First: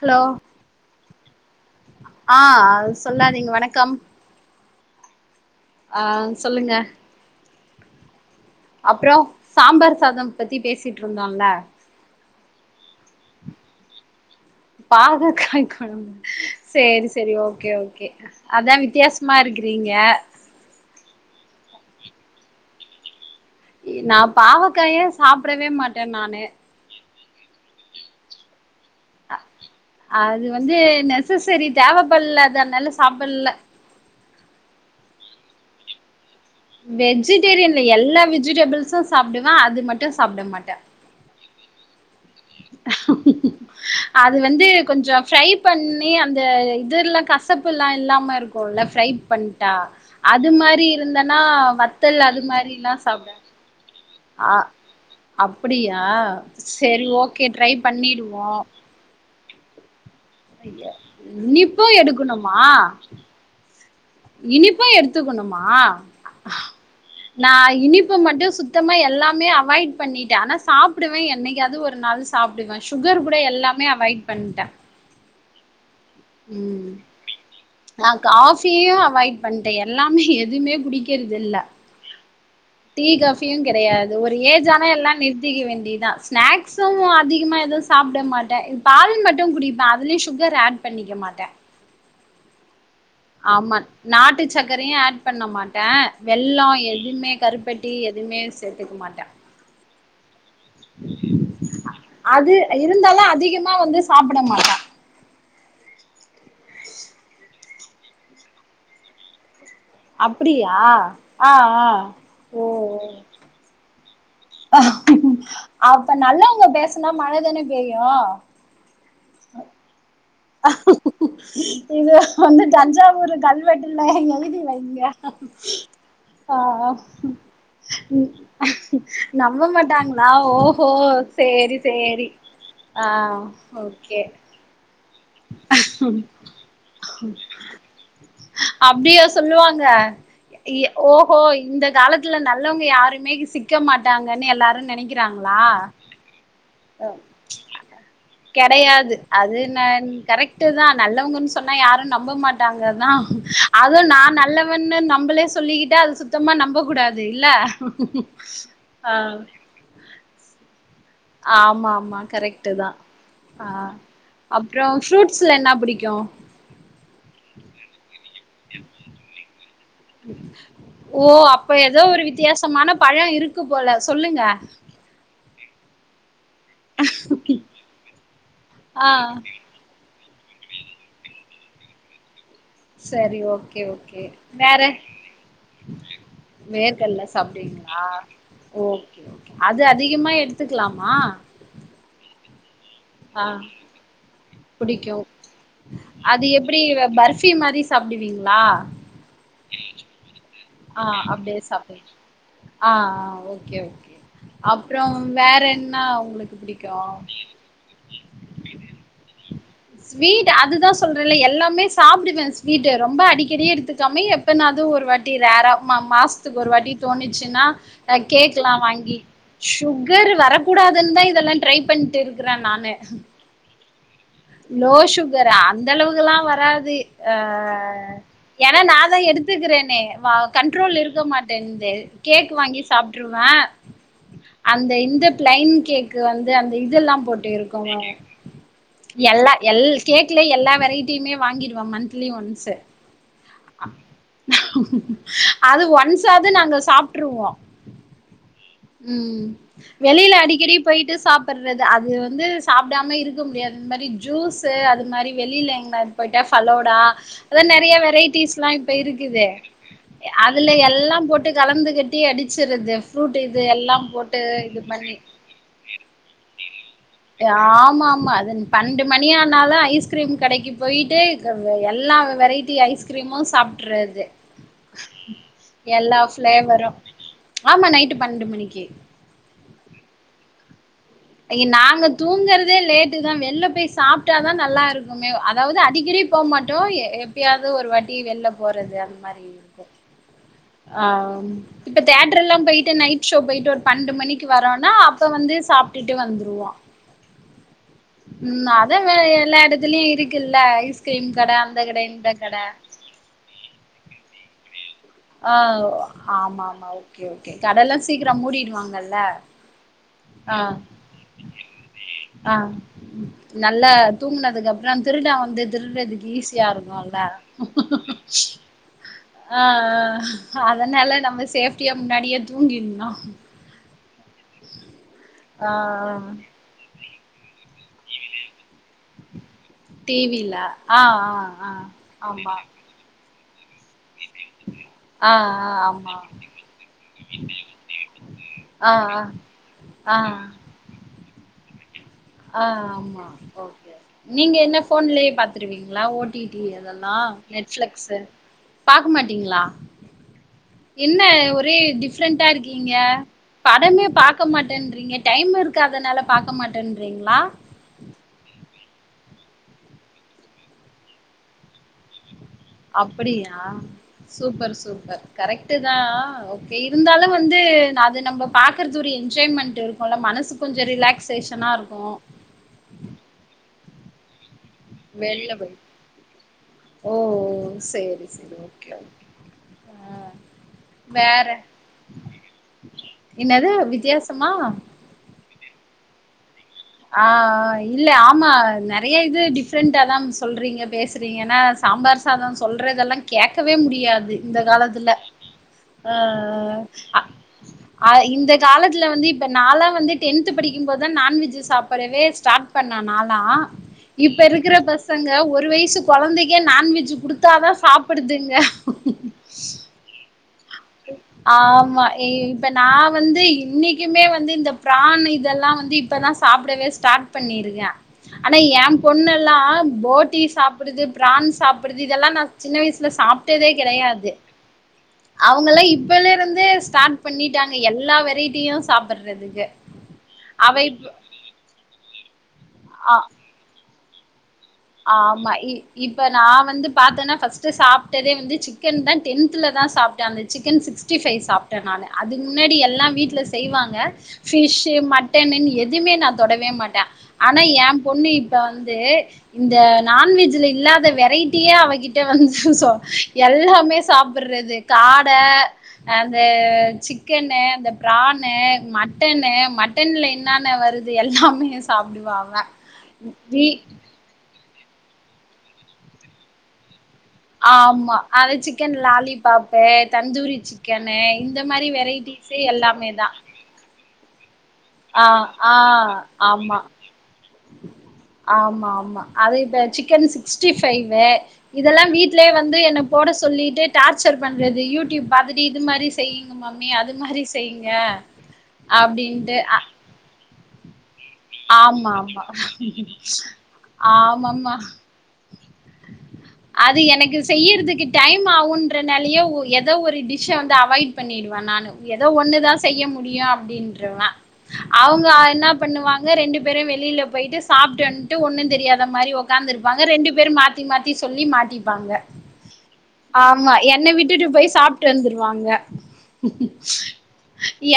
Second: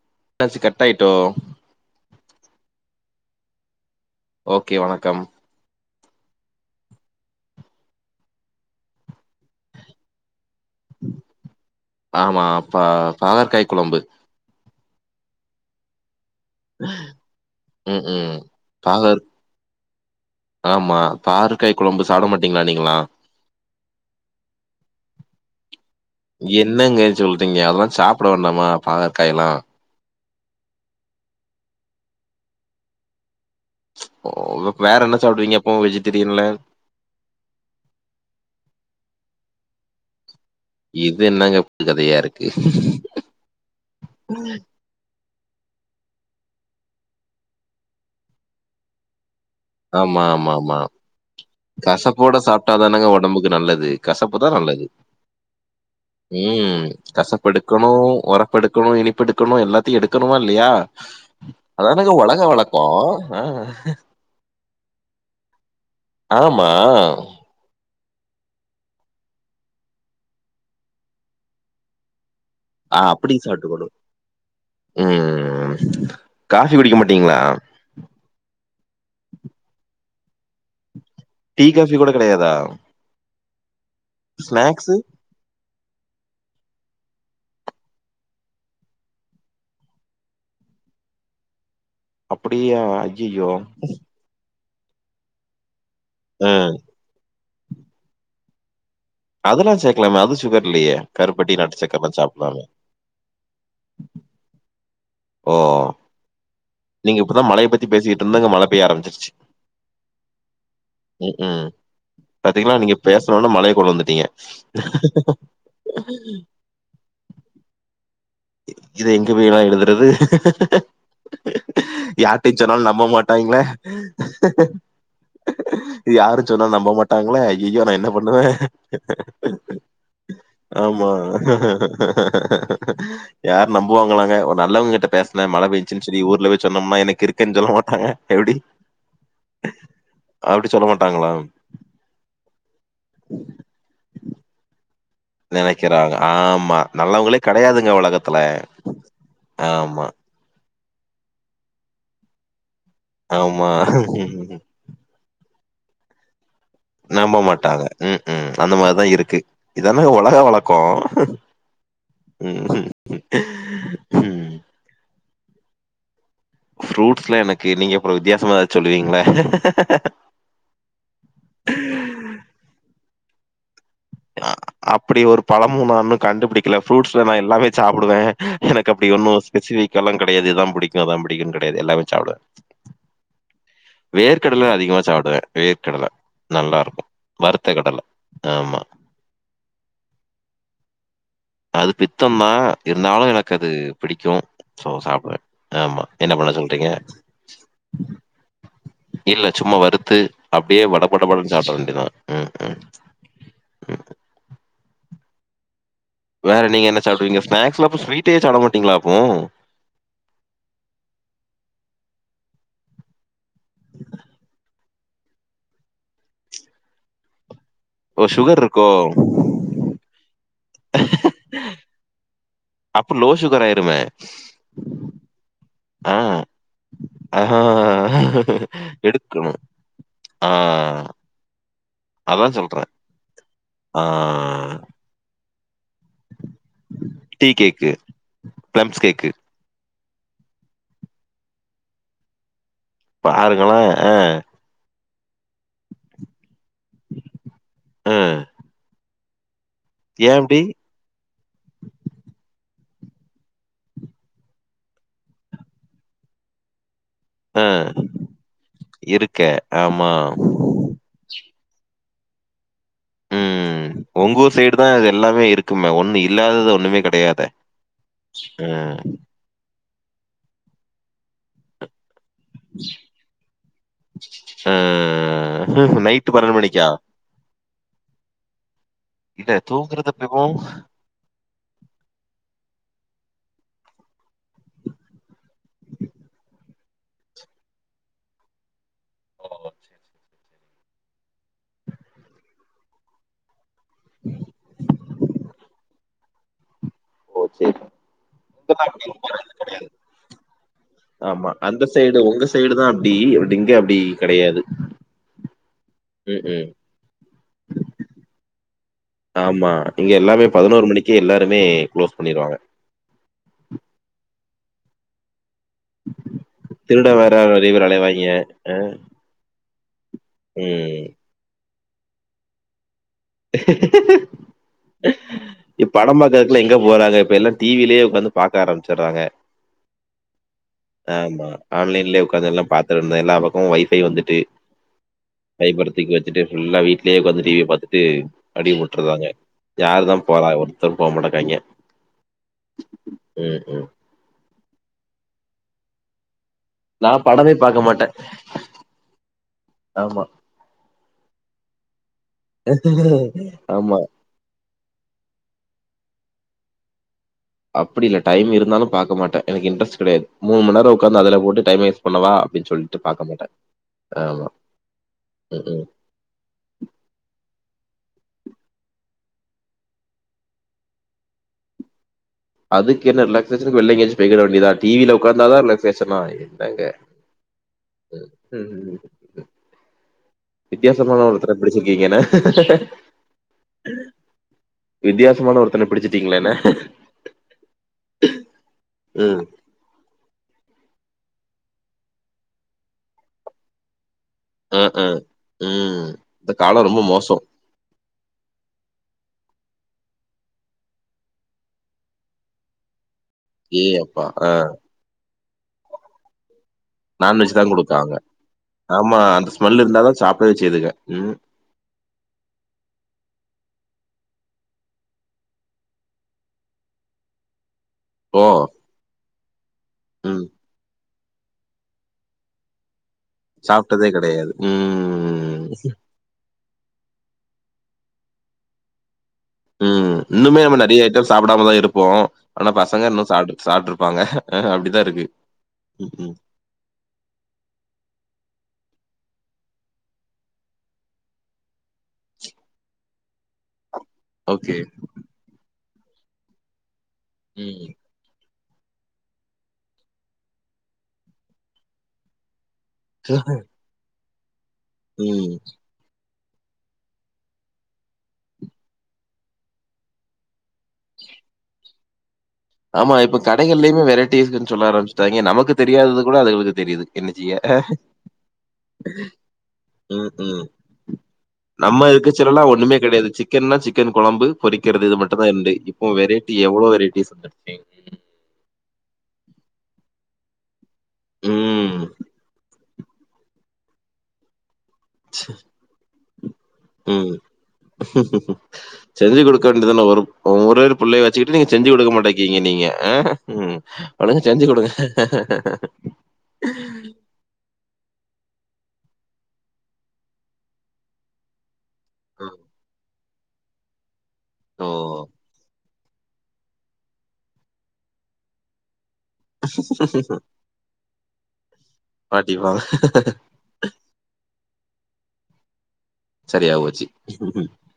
Hello என்னாச்சி cut ஆயிட்டோ ஆ அது சொல்லாதீங் வணக்கம் ஓகே வணக்கம் ஆ சொல்லுங்க அப்றோ சாம்பார் சாதம் பத்தி பேசிட்ருந்தோல்ல ஆமா ப்ப பாவக்காய் குழம்பு பாவக்கா காய் கொழம் சேரி சேரி ஓக்கே ம் ஓக்கே ம் அதா பாகற் வித்தியாசமா இருக்குறீங்க ஆமா பாருக்காய் குழம்பு சாப்ட மாட்டீங்களா நீங்களா இ நா பாவக்காய சாப்படவே மாட்டே நானு என்னங்க சொல்றீங்க அதெல்லா சாப்பட வேண்டாமா பாகற்காயல்லா அது வந்து நெசசரி தேவைப்பல்ல அதனால சாப்பல்ல ஓ வேற என்ன சாப்டுவீங்க அப்போ வெஜிடேரியன்ல வெஜிடேரியன்ல எல்லா வெஜிடபிள்ஸு சாப்டுவே அது மட்டு சாப்ட மாட்டே இது என்னங்க புது கதையா இருக் அது வந்து கொஞ்சோ ஃப்ரை பண்ணி அந்த இதுல்லா கசப்புல்லா இல்லாம இருக்குல்ல ஃப்ரை பண் ஆமா அது ஆமா ஆமா மாரி இருந்தேன்னா வத்தல் அது மாதிரிலா சாப்டுவே க்கு நல்லது கசப்பு தா நல்லது அப்டியா ம் செரி ஓகே ட்ரை கசப்பெடுக்கணு பண்ணிடுவோ ஒரப்பெடுக்கணு இனிப்பெடுக்கணு எல்லாத் த்தி எடுக்கணுமா இல்லையா இனிப்பு அதானங்க ஒலக எடுக்கணுமா வழக்கோ இனிப்ப எடுத்துக்கணுமா ஆமா நா இனிப்பு மட்டு சுத்தமா எல்லாமே அவாய்ட் பண்ணிட்டே ஆனா சாப்புடுவே என்னைக்காது ஒரு நாள் சாப்புடுவே ஆ சுகர் அப்படி கூட சாப்ட்டுக்கணு எல்லாமே அவாய்ட் பண்ட்டே ம் காஃப்பி ம் குடிக்க மாட்டீங்ளா நா காஃபியு அவாய்ட் பண்ட்டே எல்லாமே எதும்மே புடிக் டீ காஃபி கூட கெடையா தா டீ காஃப்பியு கெடையாது ஒரு ஏஜானே எல்லா நிறுத்திக்க வேண்டிதா ஸ்னாக்ஸ்சும் அதிகமா எது சாப்ட மாட்டே பால் மட்டு குடிப்பே அதுலியு சுகர் ஆட் பண்ணி க்க மாட்டே அப்படியா ஐயையோ ஆமா நாட்டு சக்கரையு ஆட் பண்ண மாட்டே வெள்ளோ ம் எ இம்மே கருப்பட்டி எதும்மே சேத்துக்க மாட்டே அதெல்லா சேக்கலாமே அது சுகர் இல்லயே கருப்பட்டி நாட்டு சக்கர்ல்லாம் அது சாப்புட்லாமே இருந்தாலு அதிகமா வந்து சாப்ட மாட்டா ஓ நீங்க இப்பதா மழையபத்தி பேசிக்கிட் இருந்தங்க மழ பேய்ய ஆரம்மிச்சிருச்சு அப்புடியா ஆ ஆ ஓ ஓ இன்னொன்னு மழைய கொண்ணுவந்துட்டீங்க அப்ப நல்லவங்க பேசுனா மழதானே பேயு இத எங்க போயி நா எழுதுறது இத யார்ட்டயு வந்து சொன்னாலு நம்ப தஞ்சாவூர் மாட்டாய்ங்களே கல்வெட்டுல எழுதிவைங்க இது யாரு சொன்னா நம்ப மாட்டாங்களே ஐயையோ நா என்ன பண்ணுவெ நம்ப மாட்டாங்களா ஓஹோ ஆம்மா சேரி சேரி ஆ யார் ஓகே நம்புவாங்களாங்க ஒர் நல்லவங்க கிட்ட பேஸ் ன என்ன மழ பெஞ்சுச்சுன் சொல்லி ஊர்ல போய் சொன்னம்னா என்ன கிறுக்கன் சொல்ல மாட்டாங்க எப்டி அப்டியா சொல்லுவாங்க அப்டி சொல்ல எ மாட்டாங்களா? ஓஹோ இந்த காலத் துல்ல நல்லவுங்க யாருமே சிக்க மாட்டாங்கன்னு எல்லாரு நெனைக் நெனைக்கிறாங்க ஆம்மா நல்லவுங்களே கெடையாதுங்க உலகத்துல ஆம்மா ட்டுதா நல்லவுங்கன் சொன்னா யாரு நம்ப மாட்டாங்கதா ஆமா. அதுவு நா நல்லவ் வன்னு நம்பளே சொல்லிகிட்டா அது சுத்தமா நம்ப கூடாது நம்ப இல்ல மாட்டாங்க உம்ஹும் அந்த மாரிதா ஆ இருக்கு இதானங்க ஒலக வழக்கொ ஆம்மா ஆம்மா கரெக்டுதா அ ம். அப்றோ ஃப்ரூட்ஸ்ல என்னா புடிக்கு ஃப்ரூட்ஸ்ல எனக்கு நீங்க அப்றோ வித்தியாசமா சொல்லுவீங்களே ஓ அப்ப ஏதோ ஒரு வித்தியாசமான பழொ இருக்கு போல சொல்லுங்க அ அப்டி ஒரு பழமும் நாஇன்னு கண்டுபுடிக்கல ஃப்ரூட்ஸ்ல நா எல்லாமே சாப்புடுவே எனக்கு ஆ அப்டி ஒன்னு ஸ்பெசிபிக்கால்லா கெடையாது இதாம் பிடிக்கு அதா பிடிக்குன் கெடையாது எல்லாமே சாப்புடுவ செரி ஓக்கே ஓக்கே வேற அதிகமா சாப்பிடுவேன் வேர்க்கடல நல்லா இருக்கும் வேர்கல்ல வறுத்த கடல சாப்டுவிங்களா ஆமா ஓ க்கே ஓக்கே அது அதிகமா எடுத்துக்கலாமா அது பித்தந்தா இருந்தாலு ஆ எனக்கு அது பிடிக்கூ சோ புடிக்கு சாப்டுவே ஆம்மா அது எப்டி பர்பி மாரி சாப்டுவீங்ளா இல்ல சும்மா வறுத்து அப்டே வடபடபடன் அப்டியே சாப்ட வேண்டியதா ஹம் ம் ஓக்கே ஓக்கே அப்றவ் வேற என்னாவ் வேறநீங்க என்ன சாப்டுவீங்க ஸ்நாக்ஸ்ல அப்போ ஸ்வீட்டே சாப்டமாட்டீங்களா அப்போ ஸ்வீட் அதுதா சொல்றேல்ல எல்லாமே சாப்டுவே ஸ்வீட் ரொம்ப அடிக்கெடி எடுத்துக்காமே எப் ப்பனாது ஒரு வாட்டி ரேரா மா மாஸ்த்துக்கு ஒரு வாட்டி தோணுச்சுன்னா அ ஓ சுகர் கேக்கலா இருக்கோ வாங்கி சுகர் வரக்கூடாதுன் தா இதெல்லா ட்ரை பண்ட்டு இருக்குற நா அப்ப லோ சுகர் ஆயிருமே லோ சுகர்ரா அந்த ஆ அளவுக்கெல்லா வராது அ ஆ என நா தா எடுக்கணும். எடுத்துக்குறேனே வ ஆ கண்ட்ரோல் இருக்க மாட்டேங்குதே கேக்கு அதான் வாங்கி சொல்றேன். சாப்ட்ரு ருவ ஆ ப்ளைன் கேக்கு வந்து அந்த இதுல்லா டீ போட்டு கேக்கு, இருக்குல் பிளம்ஸ் கேக்கு எல்லா எல் கேக்லே எல்லா வெரைட்டிமே வாங்கிறுவ மன்த்லி ஒன்ஸ் பாருங்களே அ அது ஒன்ஸ்ஸாவ்து நாங்க சாப்ட்டுருவோ ஆ. ம் வெளில ஏன் இப்டி? அடிக்கடி போயிட்டு சாப்பறது அது வந்து சாப்டாம இருக்க முடியாது அந்த மாதிரி ஜூஸ்சு அது மாரி வெளில எங்கனாது போயிட்டா ஃபாலோ டா அதா ஆ நெறையா வெரைட்டிஸ்லா இப்ப இருக்க. இருக்குதே ஆமா. ய அதுல எல்லா போட் டு கலந்துகட்டி அடிச்சிறது ஃப்ரூட் இது ம். எல்லா போட்டு உங்க ஊர் சைடு இது தான் பண்ணி எல்லாமே இருக்குமே ஒண்ணு இல்லாதத ஒண்ணுமே கட் டு ஆமா ஆமா அது பன்னெண்டு மணி ஆனாலு ஐஸ்க் கிரீம் கடைக்கி போயிட்டு க வு எல்லா வெரைட்டி ஐஸ்கிரீமு சாப்டுறது ஆ எல்லா நைட்டு மணிக்கா? ஃபிளேவரு ஆமா நைட்டு பன்னெண்டு மணிக்கு இல்ல தூங்குறது எப்பவோ ஐ நாங்க தூங்குறதே லேட்டு தா வெளில போய் சாப்ட்டாதா நல்லா இருக்குமே அதாவது அடிக்கடி போ மாட்டோ எ எப்பயாவது ஒரு வாட்டி வெள்ல போறது இது மாரி ஓ இருக்கு சரி, அ ம் இப்ப தேட்டர் எல்லா போயிட்டு நைட் ஷோ போயிட்டு ஒரு பன்னெண்டு மணிக்கு வரோனா அப்ப வந்து சாப்ட்டுட்டு வந்துருவோ ஓ சேரி ம் அதாங்க எல்லா எடத்துலயு இருக்குல்ல ஐஸ்கிரீம் கட அந்த கட இந்த கட டெய்லி அப்டிங்க அப்டி கெடையாது ஆ ஆமா ஆமா ஓகே ஓகே கடல்லா சீக்கிர மூடிடுவாங்கள் ஆமா இங்க எல்லாமே பதினோரு மணிக்கு எல்லாருமே க்ளோஸ் பண்ணிருவாங்க நல்ல தூங்கினதுக்கு அப்பறோ திருடே வந்து திருடுறதுக்கு ஈஸியா திருட இருக்குல்ல வேற நெறைய பேர் அலைவாய்ங்க. அ, ஆ ஆ ம். அதனால நம்ம சேஃப்டியா முன்னாடியே தூங்கிர்னு ஆ இ பட பாத்த எடத்தலைங் எங்க போறாங்க இப்ப எல்லா டிவிலேயே உக்காந்து பாக்க ஆரம்பிச்சுறாங்க டி வி ல ஆ ஆமா ஆ ஆன்லைன்லயே ஆ உட்காந்து ஆமா எல்லா பாத்துட்டு இருந்தா எல்லா ருக்கு ஒய்ஃபை வந்துட்டு ஆ ஆ ஆமா கைப்படுத்துகுள்ள வச்சுட்டு ஃபுல்லா வீட்லயே உக்காந்து டிவிய பாத்து அடி ஆ வுட்டுறதாங்க யாரு ஆ தா ஆ போறா ஒருத்தரு போ மாட்டக்காய்ங்க ஆ ஆமா ஓகே நீங்க என்ன ஃபோன்லயே பாத்துருவீங்களா ஓ டி டி அதெல்லா நான் படமே பாக்க மாட்டேன். நெட்ஃப்ளக்ஸ்சு பாக்க மாட்டீங்களா ஆமா. என்ன ஒரே டிஃப்ரெண்டா இருக்கீங்க ஆமா. படமே பா க்க மாட்டேறீங்க டைம் இருக்காதனால பாக்க மாட்டேன்றீங்களா அப்டி இல்ல டைம் இருந்தாலு பாக்க மாட்டே எனக்கு இன்ட்ரெஸ்ட் கெடையாது மூணு மண் நேரோ உக்காந்து அதுல போட்டு டைம் வேஸ் சொல்லவா அப்டின் சொல் அப்டியா சூப்பர் சூப்பர் கரெக்ட் ம் தா ஓ கே இருந்தாலு வந்து அது நம்ம பாக்கறது ஒரு என்ஜாய்மெண்ட் இருக்குல்ல மனசு கொஞ்சோ ரிலாக் ஸேஷனா இருக்கு அதுக்கு என்ன ரிலாக்ஸ்சேஷனுக்கு வெள்ள எங்காச்சு பேக்கிட வேண்டியதா டிவியில வெள்ல உட்காந்தாதா போய் ரிலாக்ஸ்சேஷனா என்னங்க ஓ சேரி ம் சேரி ஓகே ம் ஓகே வித்தியாசமான ஒருத்தன பிடிச்சிருக்கீங்க என என்னது வித்தியாசமா வித்தியாசமான ஒருத்தன பிடிச்சுட்டீங்கள என ஆ இல்ல ஆமா நெறைய இது ம் டிஃப் டிஃப்ரெண்ட்டா தாம் சொல்கிறீங்க பேசுறீங்கன்னா சாம்பார் சாதோ சொல்றதெல்லா கேட்கவே முடியாது இந்த ம் காலத்துல ம் ம் அ இந்த காலம் ரொம்ப அ மோசோ ஆ ஆ இந்த காலத்துல வந்து இப்ப நாலா வந்து டென்த் படிக்கு போதுதா நான்வெஜ்ஜ் சாப்டவே ஸ்டார்ட் பண்ணே நாலா ஏ அப்பா இப்ப ஆ இருக்கிற பசங்க ஒரு வயசு கொழந்தைக்கே நான்வெஜ் ஜீக்கு குடுத்தாதா சாப்பிடுதுங்க ஸ்மெல்லு இருந்தாதா சாப்படவே செய்துக ச ஆமா இப்ப நா வந்து இன்னைக்குமே வந்து இந்த பிரான் இதெல்லாம் வந்து இப்பதா சாப்படவே ஸ்டார்ட் பண்ணியிருக்கே ஓ ஆனா என் பொண்ணெல்லாம் போட்டி ம் சாப்புடுது பிரான் சாப்புடுது இதெல்லாம் நான் சின்ன வயசுல சாப் சாப்ட்டதே கெடையாது ம் அவங்கல்லா இப்பேல இருந்தே ஸ்டார்ட் பண்ணிட்டாங்க எல்லா வெரைட்டியும் சாப்படறதுக்கு ம் இன்னுமே நம்ம நறையா ஐட்டம் சாப்டாமதா இருப்போம் ஆனா பசங்க அ இன்னும் சாப்புடு சாப்ட்டு இருப்பாங்க அப்டி ஆமா இப்ப நா வந்து பாத்தோனா ஃபஸ்ட்டு சாப்ட்டதே வந்து சிக்கன் தான் டென்த்துலதா சாப்ட்டன் அந்த சிக்கன் சிக்ஸ்ட்டி ஃபை சாப் ட்டன் நானு அதுக்கு முன்னாடி எல்லா வீட்ல செய்வாங்க ஓகே ஃபிஷ்ஷூ மட்டனுன் எதுமே நா தொடவே மாட்டன் ஆனா ம் என் பொண்ணு இப்ப வந்து இந்த நான்வெஜ்ல இல்லாத வெரைட்டியே அவகிட்ட வந்து சுசோ எல்லாமே சாப்படறது காட ம் அந்த சிக்கன்னு அந்த பிரான்னு மட்டன்னு மட் டன்ல என்னன்ன வருது எல்லாமே சாப்டுவா அவ ஆமா இப்ப வீ கடைகள்லேமே வெரைட்டிஸ்ன்னு சொல்ல ஆரம்பச்சிட்டாங்க நமக்கு தெரியாதது கூட அதுங்களுக்கு தெரியிது ஆமா அது சிக்கன் லாலிபாப்பு ம் தந்தூரி சிக்கனு இந்த மாரி வெரைட்டி சர்லா ஒண்ணுமே கெடையாது சிக் கன்னா சிக்கன் கொழம்பு பொறிக்கிறது இது ஆ மட்டுந்தான் இர்லே ஆ இப்போ வெரைட்டி ஆமா எவ்ளோ வெரைட்டிஸ் வந்து ஆமா ஆமா அது இப்ப சிக்கன் சிக் ஸ்டிஃபைவ்வு ம் இதெல்லாம் வீட்லே வந்து என்ன போட சொல்லிட்டு டார்ச்சர் பண்றது யூ டியூப் பாத்துட்டு இது மாரி செய்யுங்க மம்மி அது ம் மாரி செய்யுங்க அப்டின்ட்டு ஆ இதுன்னா வரும் அவுங்க ஒரே ஒரு புள்ளைய வச்சிக்கிட்டு நீங்க செஞ்சி குடுக்க ஆமா ஆமா மாட்டேக்கீங்க நீங்க ஆ ம் ஒழுங்க செஞ்சி ஆமாமா குடுங்க அது எனக்கு செய்யறதுக்கு டைம் ஆகுன்றனாலயே ஒ எதா ஒரு டிஷ்ஷ வந்து அவாய்ட் பண்ணிடுவன் நானு எதோ ம். ஒண்ணுதானக்ஷ செய்ய முடியும் அப்டின்றுவ ஓ அவுங்க என்ன பண்ணுவாங் க ரெண்டு பேரும் வெளியில போயிட்டு சாப்ட்டு வன்ட்டு ஒன்னும் தெரியாத மாரி ஒக் காந்து இருப்பாங்க ரெண்டு பேரும் மாத்தி மாத்தி சொல்லி மாட்டிப்பாங்க மாட்டிப்பாங்க ஆமா என்னை விட்டுட்டு போய் சாப் ட்டு வந்துருவாங்க சரியாபோச்சி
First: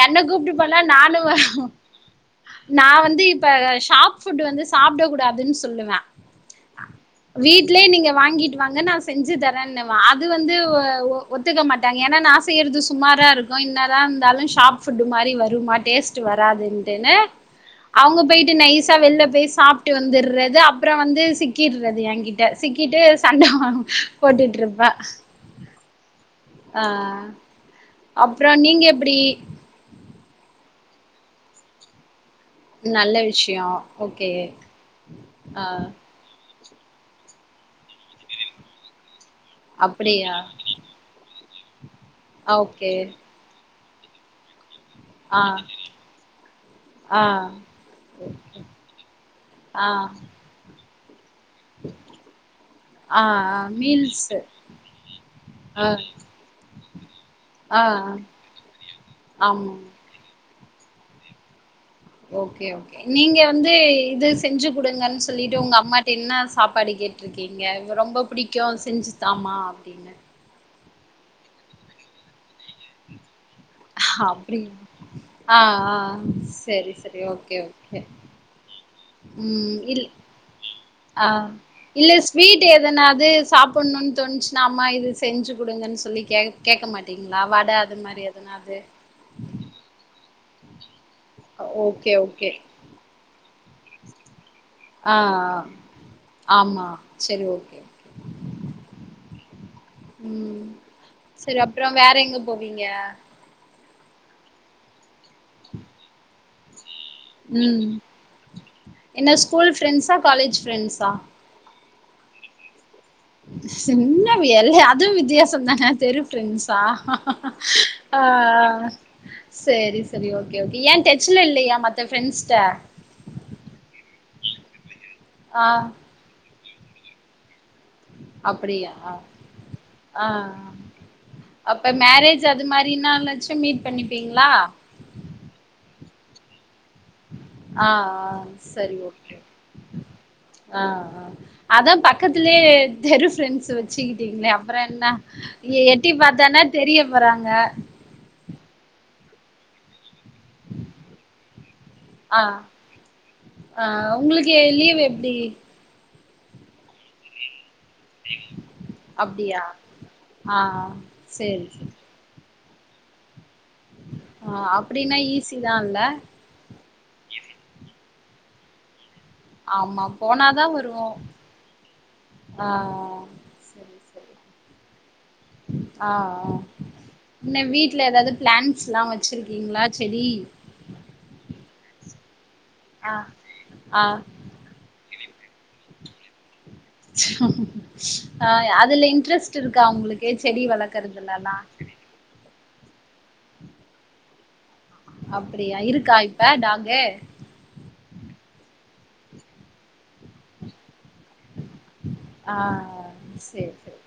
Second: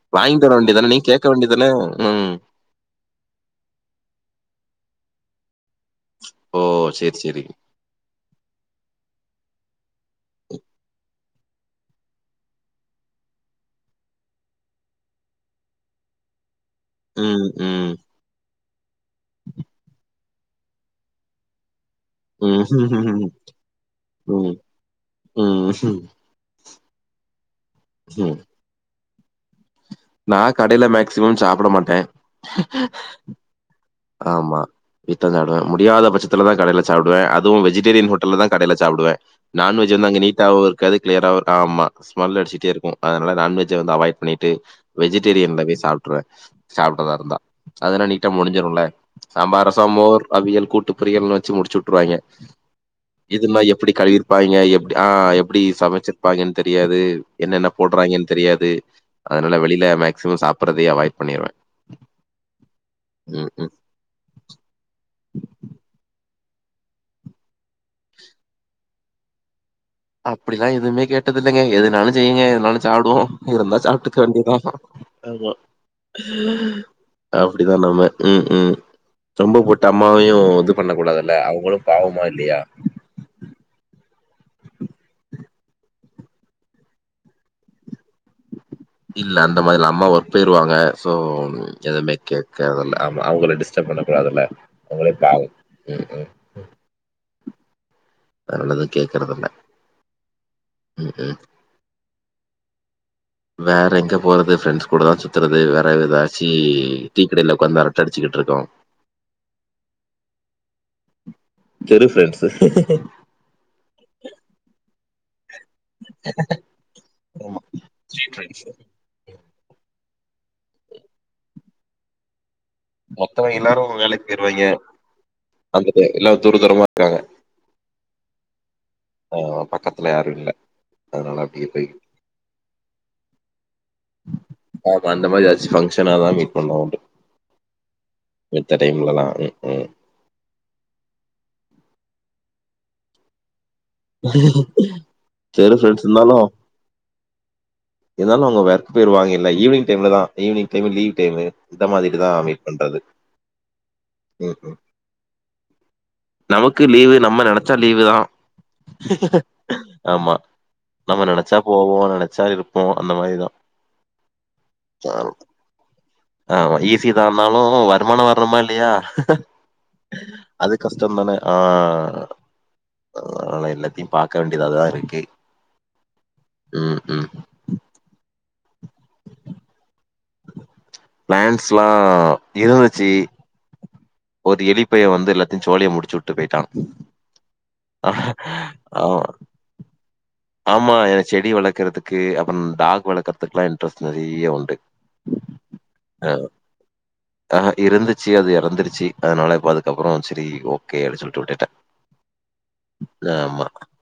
என்ன வாங்கி தர கூப்ட்டு போனா வேண்டியதானே நீ நானு கேக்க வேண்டியதான ம் நா வந்து இப்ப ஷாப் ஃபுட் வந்து சாப்பட கூடாதுன் சொல்லுவன் ஓ செரி செரி வீட்லே நீங்க வாங்கிட்டு வாங்க நா செஞ்சி தரேன்னுவ அது வந்து ஒ ஒ ஒத்துக்க மாட் டாங்க ஏனா நான் செய்யறது சுமரா இருக்கும் இன்னதான் இருந்தாலும் ஷாப் ஃபுட்டு் மாரி வருமா டேஸ்ட்டு வராதுன் டினு ம் ம் அவங்க போயிட்டு நைஸ் ஸா வெள்ல போய் சாப்ட்டு வந்துறது அப்புறம் வந்து சிக்கிறது என் கிட்ட சிக்கிட்டு ம் சண்ட ம் போட்டுட்டு இருப்ப ம் ஆ ம் அப்றோ நீங்க எப்டி நா கடையில மேக்சிமம் சாப்ட மாட்டே நல்ல விஷயோ ஓகே ஆமா இத்த தடவ ஆ முடியாத பச்சத் த்துலதா கடைல சாப்டுவ அதுவு வெஜிடேரியன் ஹோட்டல்லதா கடைல சாப்டுவ நான்வெஜ் வந்து அங்க அப்படியா நீட்டவோரு காது க்ளியராவு ஆமா ஸ்மெல் அடிச்சிடே இருக்கு ஓகே அதனால நான்வெஜ்ஜ வந்து அவாய்ட் பண்ணிட்டு ஆ வெஜிடேரியன்ல போய் சாப்ட்ருவ சாப்ட்டதா ஆ இருந்தா அததுனா நீட்டா முடிஞ்சிரும்ல சாம்பார் ரசோ ஆ மோர் அவியல் கூட்டு பொரியல்னு வெச்சு முடிச்சுவுட்டுருவாய்ங்க ஆ இதுனா எப்டி மீல்ஸ் கழுவிருப்பாய்ங்க எப்டி ஆ எப்டி ஆ சமச்சிருப்பாய்ங்கன் தெரியாது என்னென்ன ஆ போட்றாய்ங்கன் தெரியாது அதனால ஆமா வெளில மேக்சிமம் சாப்பட்றதயே அவாய்ட் பண்ணிருவே ஓகே ஓகே நீங்க ம் ம் வந்து இது செஞ்சு குடுங்கன் சொல்லிட்டு உங்க அம்மாட்ட என்ன சாப்பாடு கேட்ருக்கீங்க ரொம்ப பிடிக்கு செஞ்சு தாமா அப்டினு அப்டிலா எதுமே கேட்டதில்லங்க எதுனாலு செய்யுங்க எதனாலு சாப்டுவோ இருந்தா சாப்ட்டுக்க வேண்டிதா அப்டி ஆமா ஆ ஆ செரி செரி ஓகே அப்டிதா ஓகே நம்ம ம் ம் ரொம்ப ம் போட்டு இல் அம்மாவையு இது பண்ண ஆ கூடாதுல்ல அவங்களு இல்ல பாவமா இல்லையா ஸ்வீட்டு எதனாது சாப் புன்னு தோன்ச்சுனா அம்மா இது செஞ்சு குடுங்கன் சொல்லி கேக் கேக்க மாட்டீங்ளா வடை அது மா ரி எதுனாது இல்ல அந்த மாரி இல்ல அம்மா ஒர்க் போய்ருவாங்க ஸோ எதுமே ஓகே ஓகே கேக்கறதில்ல ஆமா அவுங்கள டிஸ்டப் பண்ண கூடாதுல ஆ உங்களுக்காகு ஆ ம் ம் ஆமா செரி ஓகே அதனாலதா கேக்குறதில்ல ம் ம் ம் செரி அப்றோ வேற எங்க போவீங்க வேற எங்க போறது ஃப்ரெண்ட்ஸ் கூடதா சுத்தறது வேற எதாச்சி ம் என்ன ஸ்கூல் ஃப்ரெண்ட்ஸ்ஸா காலேஜ் ஃப்ரெண்ட்ஸ்ஸா தெரு ஃப்ரெண்ட்ஸ்ஸு சின்ன வியல்ல அதுவு வித்தியாசசோந்தா அ தெரு ஃப்ரெண்ட்ஸ்ஸா ஆமா அ ஸ்ட்ரீட் ஃப்ரெண்ட்ஸ் அ சேரி சேரி ஓகே ஓகே ஏ டச்ல இல்லியா மத்த ஃப்ரெண்ஸ்ட்ட மத்தவைங்க எல்லாரு வேலைக் போய்ருவாய்ங்க ஆ [unintelligible] எல்லா தூர தூரமா இருக்காங்க அப்படியா அ பக்கத்துல யாரு இல்ல அதனால அப்படியே போய் அப்ப மேரேஜ் அது மாரி நாளாச்சு மீட் பண்ணிப்பீங்ளா ஆமா அந்த மாரி எதாச்சு ஃபங்க்ஷன்னாதா மீட் பண்ணுவோ ஆ ஆ செரி ஓகே ஆ ஆ அதா பக்கத்துலே தெரு ஃப்ரெண்ஸ்ஸு வெச்சிக்கிட்டீங்ளே அப்றோ என்ன தெரு எ ஃப்ரெண்ட்ஸ் எட்டி பாத்தான்னா தெரிய போறாங்க எதாலு அவுங்க ஒர்க் போய்ருவாங்கல ஈவினிங் டைம்லதா ஈவினிங் டைமு லீவ் டைமு இந்த மாரிதா மீட் பண்றது அ உங்களுக்கு ம், ம். லீவ் எப்டி நமக்கு லீவு நம்ம நெனச்சா லீவுதா அப்டியா ஆமா ஆ நம்ம நெனச்சா சேரி போவோ நெனச்சா இருப்போ அந்த மாரிதா அ அப்டினா ஈஸிதால்ல ஆமா ஈஸிதான்னாலு வருமானோ வருமா இல்லியா ஆமா போனாதா அது வருவோ கஸ்டோதான ஆ ஆ ஆ அதனால எல்லாத்தயு பாக்க வேண்டியதாதா இருக்கு அ அ ம், ம். என்ன வீட்ல எதாவது பிளான்ஸ்ல்லா வச்சிருக்கீங்களா செடி பிளான்ஸ்ல்லா இருந்துச்சி அஹ் ஒரு எலிப்பைய வந்து எல்லாத்தயு சோலிய முடிச்சுட் விட்டு போய்ட்டா அ அதுல இன்ட்ரெஸ்ட் இருக்கா உங்களுக்கு செடி வளக்குறதுலல்லா க்கு அப்றோ டாக் வளக்கறதுக்குல்லா இன்ட்ரெஸ்ட் நறிய உண்டு அப்டியா இருக்கா இப்ப டாகு அஹ் இருந்துச்சி அது எறந்துடுச்சி அதனால இப்ப அதுக்கப்றோ சரி ஓகே அப்டி சொல்ட்டு விட்டுட்டே ஆஹ் சேரி